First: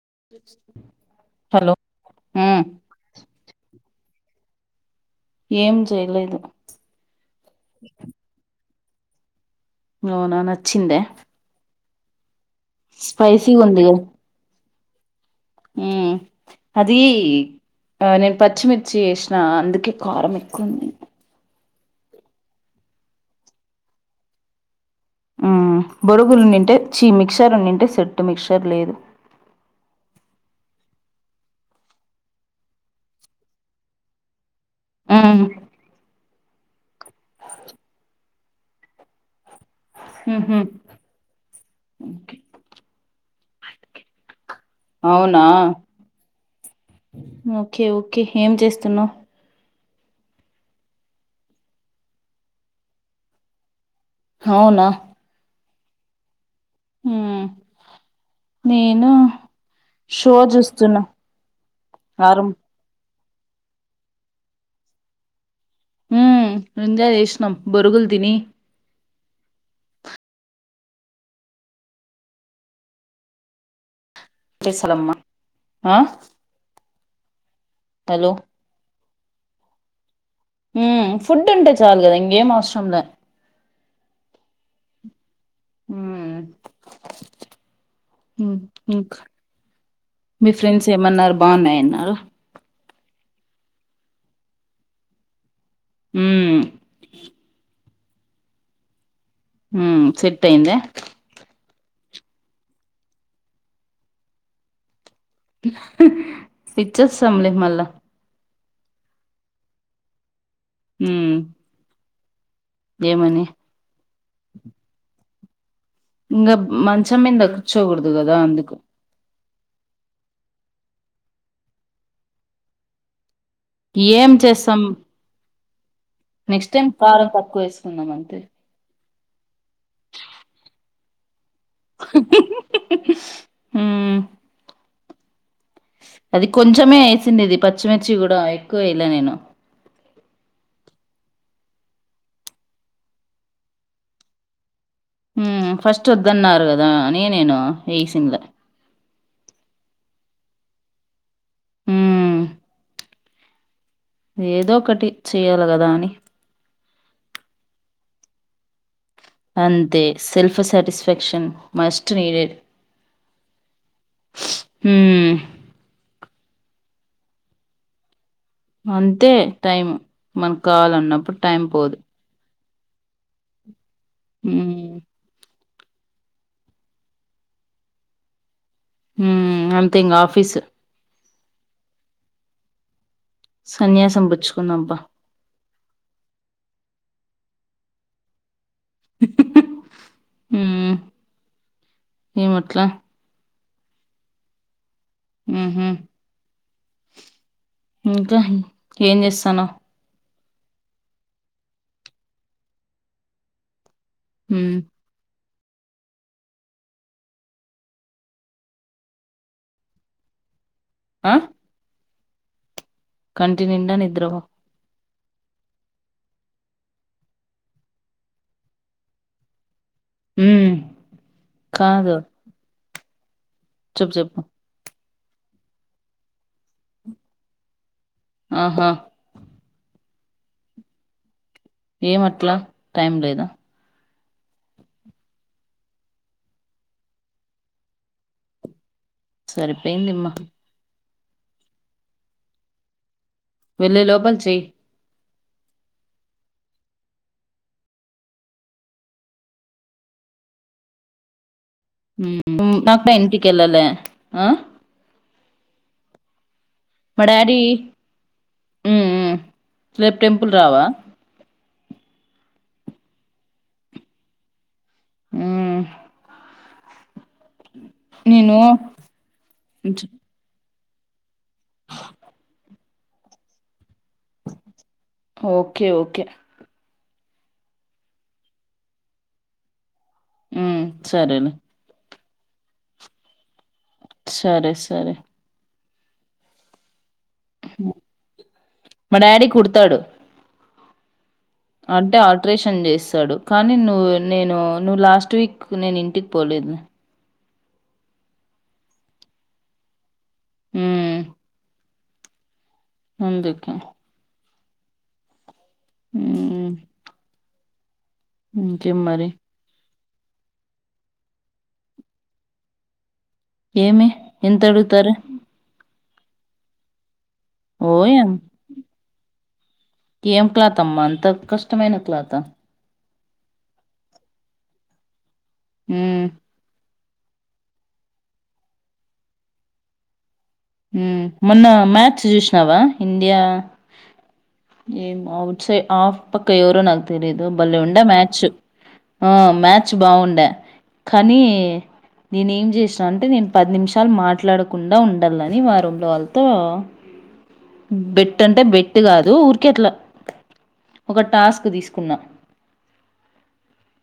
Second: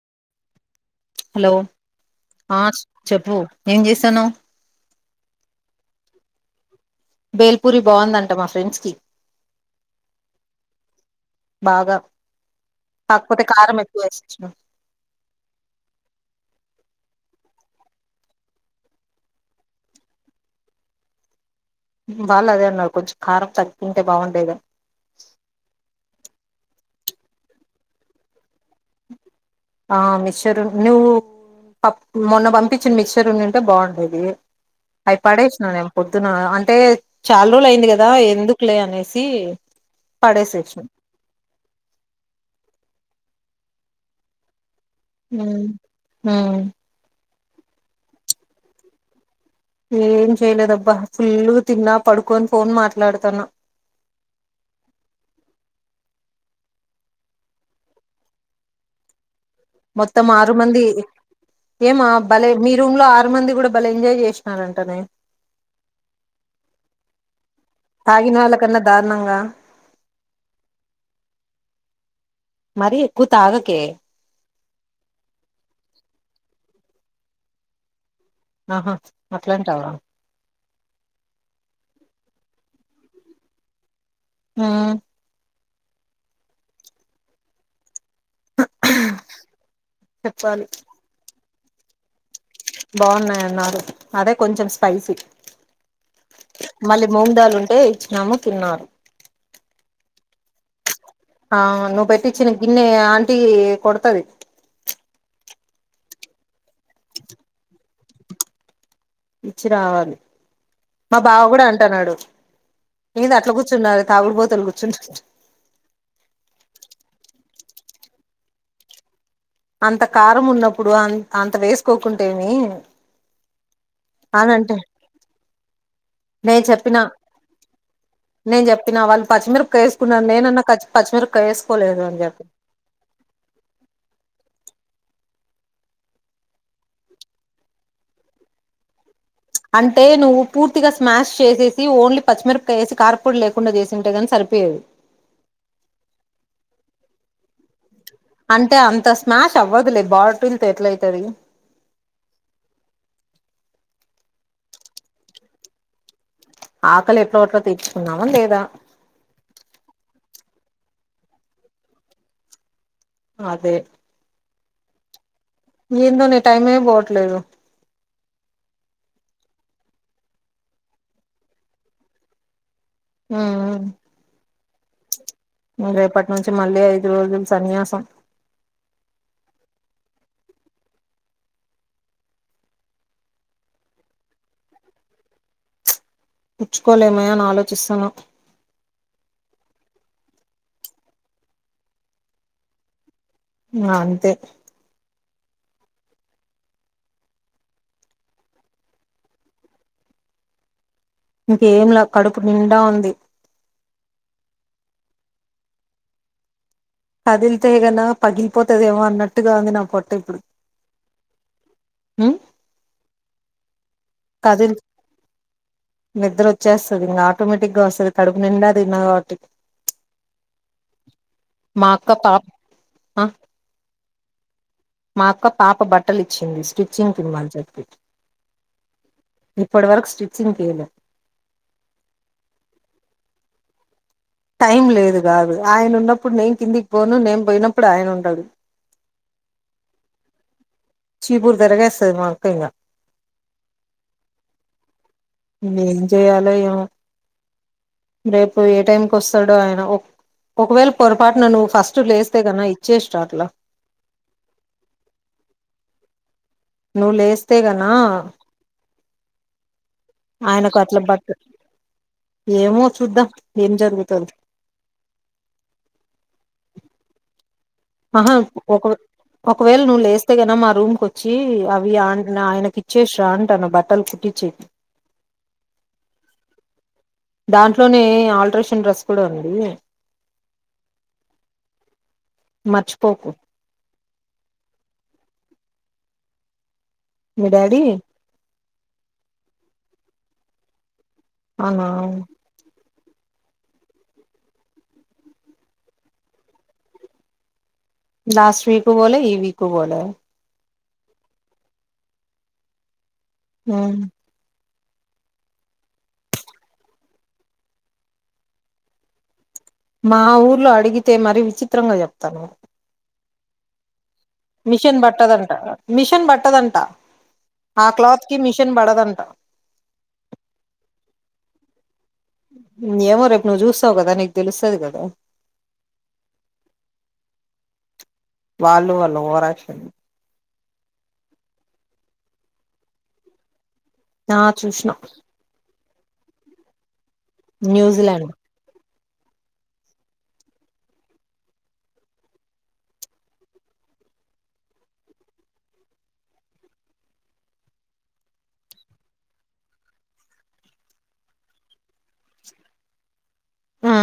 [inaudible] Hello ఆ ఉమ్ చెప్పు ఏం చేసి తనావ్ ఏం చేయలేదు. బేల్పూరి బాగుందంట మా ఫ్రెండ్స్ కి అవునా నచ్చింద బాగా కాకపోతే కారం ఎక్కువ ఏసీ ఇచ్చినవు. ఆ అది ఆ నేను పచ్చిమిర్చి వేసిన అందుకే కారం ఎక్కువుంది వాళ్ళు అదే అన్నారు కొంచెం కారం తగ్గింటే బాగుండేదని ఉ బొరుగులు ఉనిమ్టే చీ మిక్సర్ ఉనిమ్టే సెట్టు మిక్చర్ లేదు ఆ మిక్చర్ నువ్వు ప మొన్న పంపించిన మిక్చర్ రుండుంటే బాగుండేది అయి ఉమ్ పడేశిన నేన్ పొద్దున అన్ బే చాలా రోజులు అయింది కదా ఎందు క్లే అనేసి ఉహు పడేసేసిన అవునా ఉం ఆ ఓకే ఓకే ఏం చేస్తున్నావు ఏం చెయలేదబ్బా ఫుల్ గ తిన్నా పడుకోని ఫోన్ మాట్లాడుతాన అవునా ఉం నేను మొత్తం షో ఆరు మంది చూస్తున్నా ఏమా ఆరం భలే మీ రూమ్ ల ఆ చాలా మంది కూడా బాలే ఎంజాయ్ చేసినారంటనే ఉం ఎంజాయ్ చేసినం బొరుగులు తిని మరి ఎక్కువ్ తాగకె అ సలమ్మా ఆ హలో ఆహా అట్లాంటవ ఉ ఫుడ్ అంటే చాలు కదా ఇంగేం అవసరంలే మ్ ఉమ్ మీ చెప్పాలి ఫ్రెండ్స్ ఏమన్నారు బావున్నాయి అన్నారా బాగున్నాయన్నారు అదే కొంచెం స్పైసీ హ్మ్ మళ్ళీ మూంగ్ దాలు ఉంటేయ్ నమ్ తిన్నారు ఉమ్ సెట్టయిందా ఆ నువ్వు పెట్టిచ్చిన గిన్నె ఆంటీ కొడుతది ఇచ్చచ్చమ్ లే మల్లా ఇచ్చి రావాలి మా హ్మ్ బావ కూడా అంటన్నాడు మీది ఏమని అట్లా కూర్చున్నారు తాగుడు బోతోళ్లు కూర్చున్నాట్టు ఇంగ మంచం మింద కూర్చొకూడదు కదా అందుకు అంత కారం ఉన్నప్పుడు అ అంత వేసుకోకుంటేమీ ఏం చేస్తాం నేను నెక్స్ట్ టైమ్ చెప్పినా కారం తక్కువ వేసుకున్నామంతే పచ్చిమిరుపకయ ఎసుకున్నాను నేన్న కచ్ పచ్చిమిర కేైసుకోలేదు అని చెప్పి హ్మ్ అది కొంచమే వేసిండేది ఇది పచ్చిమిర్చి కూడా ఎక్కువ వేయలే నేను అంటే నువ్వు పూర్తిగా స్మాష్ చేసేసి ఓన్లీ పచ్చిమిరపకాయేసి కారపొడి లేకుండా చేసి ఉంటే కాని సరిపోయేది హ్మ్ ఫస్ట్ వద్దన్నారు కదా అని నేను వేసిన్లే అంటే అంత మ్యాష్ అవ్వదులే బాటిల్ తో ఎట్లా అయితది హ్మ్ ఏదో ఒకటి చెయ్యాలి కదా అని ఆకలి ఎట్లా ఎట్లో తీర్చుకున్నామ లేదా అంతే సెల్ఫ్ సాటిస్ఫాక్షన్ మస్ట్ నీడెడ్ అదే హ్మ్ ఏందో నీ టైమే పోవట్లేదు అంతే టైం మనకు కావాలన్నప్పుడు టైం పోదు ఆ ఆ హ్మ్ రేపటి నుంచి మళ్ళీ ఐదు రోజులు సన్యాసం హ్మ్ అంత ఇంక ఆఫీసు సన్యాసం పుచ్చుకుందంప పుచ్చుకోలేమయ అని ఆలోచిస్తాన్న హ్మ్ ఏం అట్ల నా అంతే హ్మ్ హు ఇంకా ఏం చేస్తన్నావ్ ఇంకేం లా కడుపు నిండా ఉంది హ్మ్ కదిలితేగన పగిలిపోతదేమో అన్నట్టుగా ఉంది నా పొట్ట ఇప్పుడు ఆ హ్మ్ కంటినిండా ని కదిల్ నిద్ర వచ్చేస్తుంది ఇంకా ఆటోమేటిక్ గా వస్తుంది కడుపు నిండా తిన్నా కాబట్టి మ్మ్. మాఅక్క పా ఆ చెప్ చెప్పు మా అక్క పాప బట్టలు ఇచ్చింది స్టిచ్చింగ్ ఇమన్ని చెప్పి ఆహా ఇప్పుడు వరుకు స్టిచింగ్ కిలా ఏమట్లా టైం లేదా టైం లేదు కాదు ఆయన ఉన్నప్పుడు నేను కిందికి పోను నేం పోయినప్పుడు ఆయన ఉండడు సరిపోయిందిమ చీపూర్ తిరుగేస్తది మా అక్క ఇంక వెళ్ళి లోపల చెయ్ ఏం చేయలో ఏమో రేపు ఏ టైంకి వస్తాడో ఆయన ఒకవేళ పొరపాటున నువ్ [unintelligible] నాకు ఎంటింటికేలేలా ఆ నువ్వు మా లేస్తే గనా అ రేపు టెంపుల్ ఆయనకు రావా అట్లా బట్ట ఏమో చూద్దాం ఏం జరుగుతదో హ్మ్మ్ ఆహా నేను ఒక ఒకవేల నువ్వు లేస్తే గన మా రూమ్ వచ్చి అవి ఆన్ ఆయనకి ఇచ్చేసీ రా అంటున్న భట్ ఓకే ఓకే దాంట్లోనే ఆల్ట్రేషన్ డ్రెస్ కూడా ఉంది హ్మ్మ్ సరేలే మర్చిపోకు సరే సరే మీ డాడీ మా డాడీ కుడుతాడు అవునా అంటే ఆల్ట్రేషన్ చేసి చ్చాడు కానీ నువ్వు నేను నువ్వు లాస్ట్ వీక్ నేను ఇంటికి పోలేదు లాస్ట్ వీకు బోలె ఈ వీకు బోలే హ్మ్మ్ అందుకా హ్మ్. హ్మ్మ్ హ్మ్మ్ ఇంకేం మరి మా ఊర్లో అడిగితే మరి విచిత్రంగా చెప్తాను ఏమి ఎంత మిషన్ అడుగుతారు బట్టదంటా మిషన్ బట్టదంట ఆ క్లాత్ ఓయమ్ కి మిషన్ పడదంట ఏం క్లాతమ్మ అంత కష్టమైన క్లాత్ ఏమో రేపు నువ్వు చూస్తావు కదా నీకు తెలుస్తది కదా హ్మ్మ్ వాళ్ళు వాళ్ళ ఓవరాక్షన్ హ్మ్మ్ మొన్న మ్యాచ్స్ చూసినావా ఇండియా ఆ చూసిన ఏం అవుట్ సైడ్ ఆఫ్ పక్కయోరు నాకు తేలీదు బలే ఉండే న్యూజిలాండ్ మ్యాచు ఆ మ్యాచ్ బాగుండే కానీ నేను ఏం చేసా అంటే నేను పది నిమిషాలు మాట్లాడకుండా ని మా రూమ్ లో వాళ్ళతో బెట్ అంటే బెట్ కాదు ఊరికే అట్లా ఒక టాస్క్ తీసుకున్నా. ఆ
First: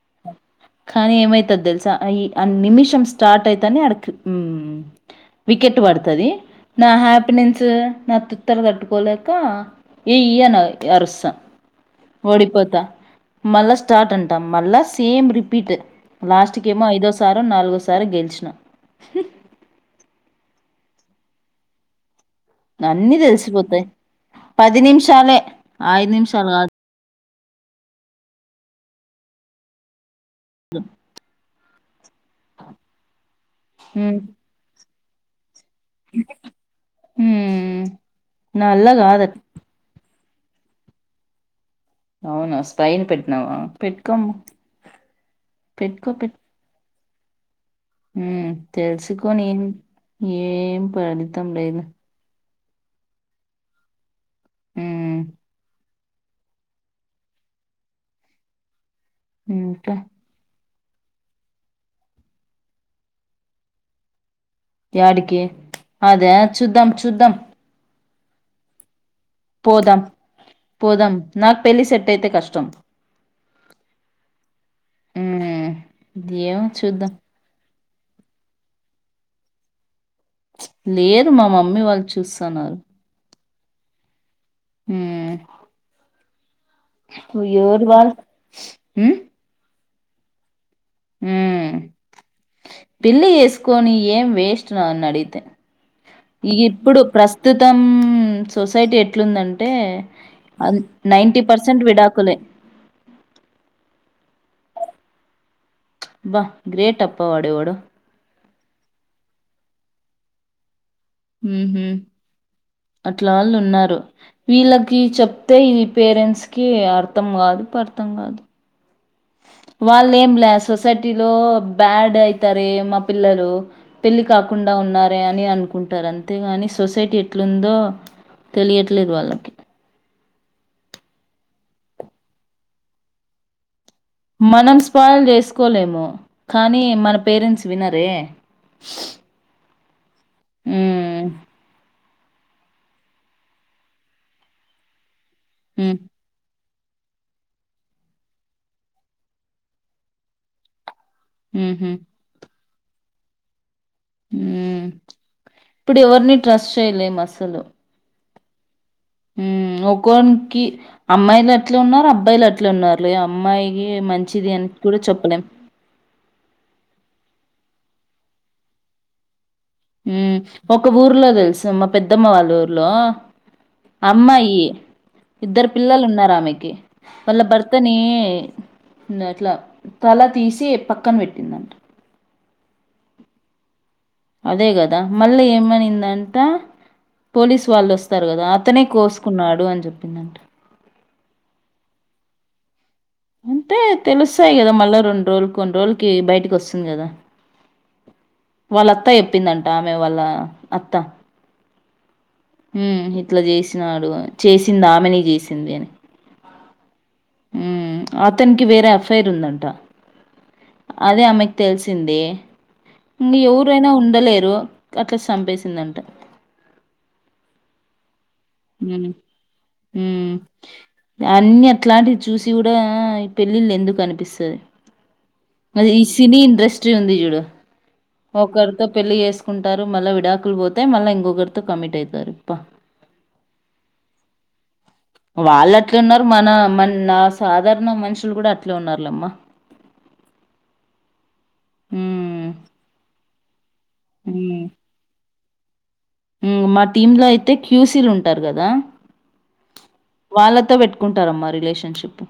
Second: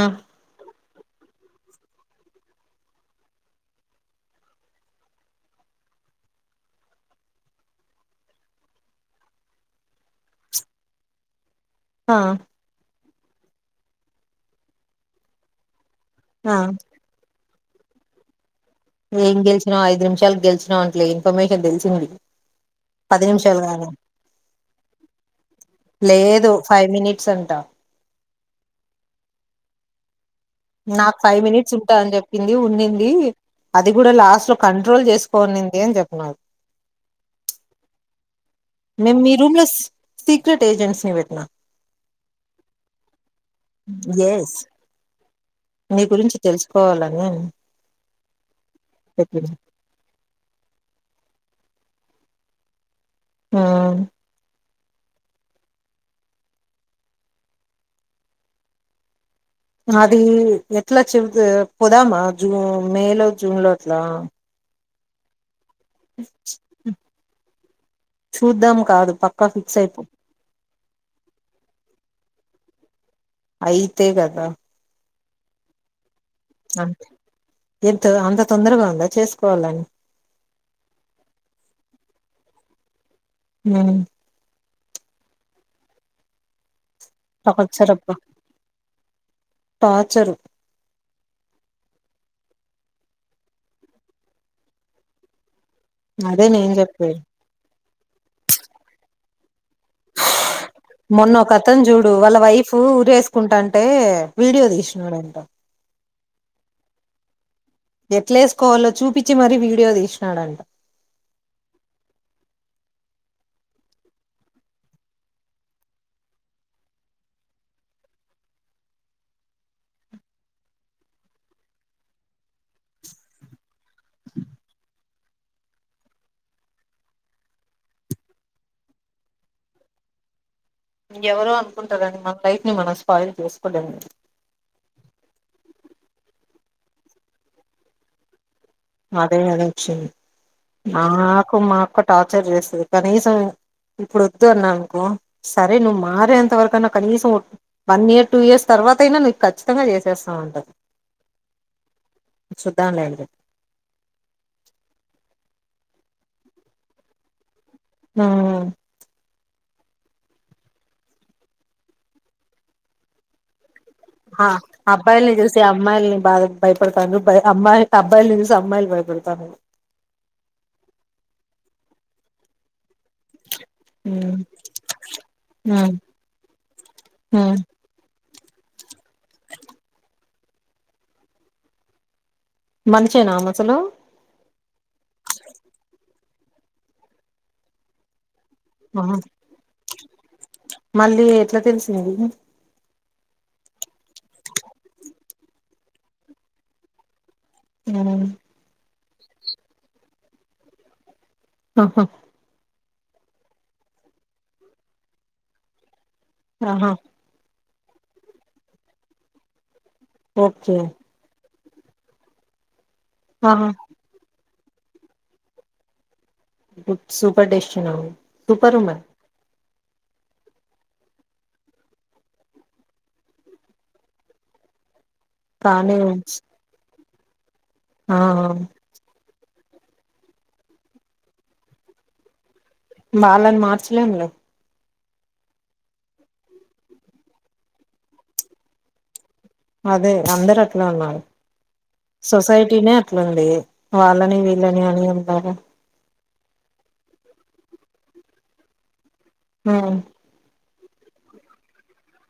కానీ ఏమైతది తెలుసా ఈ ఆ నిమిషం స్టార్ట్ అయితని అడకి హ్మ్మ్ వికెట్ పడుత్ అది నా హ్యాపీనెన్స్ నా తిక్కని తట్టుకోలేక ఏయి అని అరుస్త. ఆ ఓడిపోతా మళ్ళా స్టార్ట్ అంట మళ్ళా సేమ్ రిపీట్ లాస్ట్ ఆ కెమో ఐదుసార్లు నాలుగు ఒకసారి గెలిచిన ఎం గెల్చినవ ఐదు నిమిషాలు గెలిచి నోట్లే ఇన్ఫర్మేషన్ తెలిసింది అన్నీ పది నిమిషాలు తెలిసిపోతే కాదు పది నిమిషాలే ఐదు నిమిషాలు కాదు సంటా నాకు ఫైవ్ మినిట్స్ ఉంటాంద అని చెప్పింది ఉండింది అది కూడా ఉమ్ లాస్ట్ లో కం కంట్రోల్ చేసుకోనింది ఏం చెప్పన్నారు ఉమ్. నా వల్ల మేము మీ కాదట్ రూమ్ లో సీక్రెట్ ఏజెంట్స్ ని వెట్నా అవును స్పైన్ పెట్ ఎస్ నీ గురించి తెలుసుకోవాలం ఆ మ్ తెలుసుకోని ఏం పడ్ త్తం లేదు ఆ మ్ ఇంకా అది ఎ అట్లా చె పోదామా జూన్ మేలో జూన్ లో అట్లా యాడికి అదే చూద్దాం చూద్దాం చూద్దాం కాదు పక్కా ఫిక్స్ అయిపో పోదాం పోదాం నాకు పెళ్ళి సెట్ అయితే కష్టం అయితే కదా మ్ ఎమో చుద్దాం ఎంత అంత తొందరగా ఉందా చేసుకోవాలని లేరు మా మమ్మీ వాళ్ళు చూస్తున్నారు మ్ మ్ య్యోరు టార్చర్ వాళ టార్చారు మ్ పిల్లి చేసుకొని ఏం వేస్ట్ నన్న అడిగితే అదే ఇ నేను ఇప్పుడు చెప్పేది ప్రస్తుతం సొసైటీ ఎట్లుందం మొన్న కథలు పర్సెంట్ చూడు విడాకులే వాళ్ళ వైఫ్ వేసుకుంటా అంటే. వీడియో తీసినడంట. బా గ్రేట్ అబ్బా వాడెవడో. ఎట్లేసుకోవాలో చూపిచి మరీ వీడియో తీసినాడంట. ఉహు అట్లా వాళ్ళు ఉన్నారు. వీళ్ళకి చెప్తే ఇది పేరెంట్స్ కి అర్థం కాదు పర్థం కాదు. వాళ్ళ ఏం లే సొసైటీలో బ్యాడ్ అయితారే మా పిల్లలు పెళ్లి కాకుండా ఉన్నారే అని అనుకుంటారు. అంతేగాని సొసైటీ ఎట్లుందో తెలియట్లేదు వాళ్ళకి. ఎవరో అనుకుంటారండి మన లైఫ్ ని మనం స్పాయిల్ చేసుకోలేము కదా. మనం స్పాయిల్ చేసుకోలేము కానీ మన పేరెంట్స్ వినరే. అదే గదా వచ్చింది. ఉమ్, ఆకు మాకు. ఒక టార్చర్ చేస్తుది కనీసం ఇప్పుడు వద్దు అన్నానుకో. సరే నువ్ ఉమ్, మారే అంత వరకన్నా. కనీసం వన్ ఇయర్ టూ ఇయర్స్ తర్వాత అయినా నువ్వు ఖచ్చితంగా చేసేస్తావుంటర్. ఉహూ. సుధా లేక ఇప్పుడు ఎవరిని ట్రస్ట్ చేయలేం అస్సలు. ఆ. ఉమ్ ఒక్కోనికి అమ్మాయిల్ అట్లా ఉన్నారు, అబ్బాయిలు అట్ల ఉన్నారు. ఏ అమ్మాయి ఆ అబ్బాయిల్ని చూసి అమ్మాయిల్ని బాద భయపడతండ్రు. అమ్మాయి అబ్బాయిలు ని చూసి అమ్మాయి భయపడతండ్రు. ఉ ఒక ఊర్లో తెలుస మా పెద్దమ్మ వాళ్ళ ఊర్లో. ఉమ్ అమ్మాయి ఇద్దరు ఉమ్ పిల్లలు ఉన్నారు ఆమెకి వాళ్ళ ఉమ్ భర్తని. అట్లా తల తీసి పక్కన పెట్టిందంట. మనిషేనా ఆమె అసలు. అదే కదా మళ్ళీ ఏమైందంటే పోలీసు వాళ్ళు వస్తారు కదా. అతనే ఆహా కోసుకున్నాడు అని చెప్పిందంట. తెలవదు. అంతే తెలుస్తాయి కదా మళ్ళా రెండు రోజులకి కొన్ని రోజులకి బయటికి వస్తుంది కదా. అవును. వాళ్ళ అత్తా చెప్పిందంట ఆమె వాళ్ళ అత్తా. ఆహా. ఉమ్ ఇట్లా చేసినాడు చేసింది ఆమెని చేసింది అని. ఆహ. అతనికి వేరే అఫైర్ ఉందంట. ఓకే. అదే ఆమెకి తెలిసింది. ఆహా ఎవరైనా ఉండలేరు‌ అక్కలా చంపేసిందంట. సూపర్ డెసిషన్ అవును. Super women. ఉమ్ అన్ని అట్లాంటివి చూసి కూడా ఈ పెళ్ళిళ్ ఎందుకు అనిపిస్తది. మరీ కానీ ఈ సిని ఇండస్ట్రి ఉంది. డు ఆ ఒకరీతో పేల్లి చేస్ కుంటారు. మళ్ళ విడాకులు పోతే మళ్ళ ఇంకొకరితో కమిట్ అయితారు. అబ్బ వాళ్ళని మార్చలేంలే వాళ్ళు అట్లే ఉన్నారు. మన మనా సాధారణ మనుషులు కూడా అట్లే ఉన్నారులేమ్మా అదే అందరూ అట్లే ఉన్నారు. హ్మ్. సొసైటీనే ఆట్ల ఉం ఏ వాళ్ళని వీళ్ళని ఆని అంటర హ్ మా టీమ్ లో అయితే క్యూ సి లు ఉంటారు. గాదా ఉమ్ వాళ్ళతో పెట్ కుంటారమ్మా రిలేషన్షిప్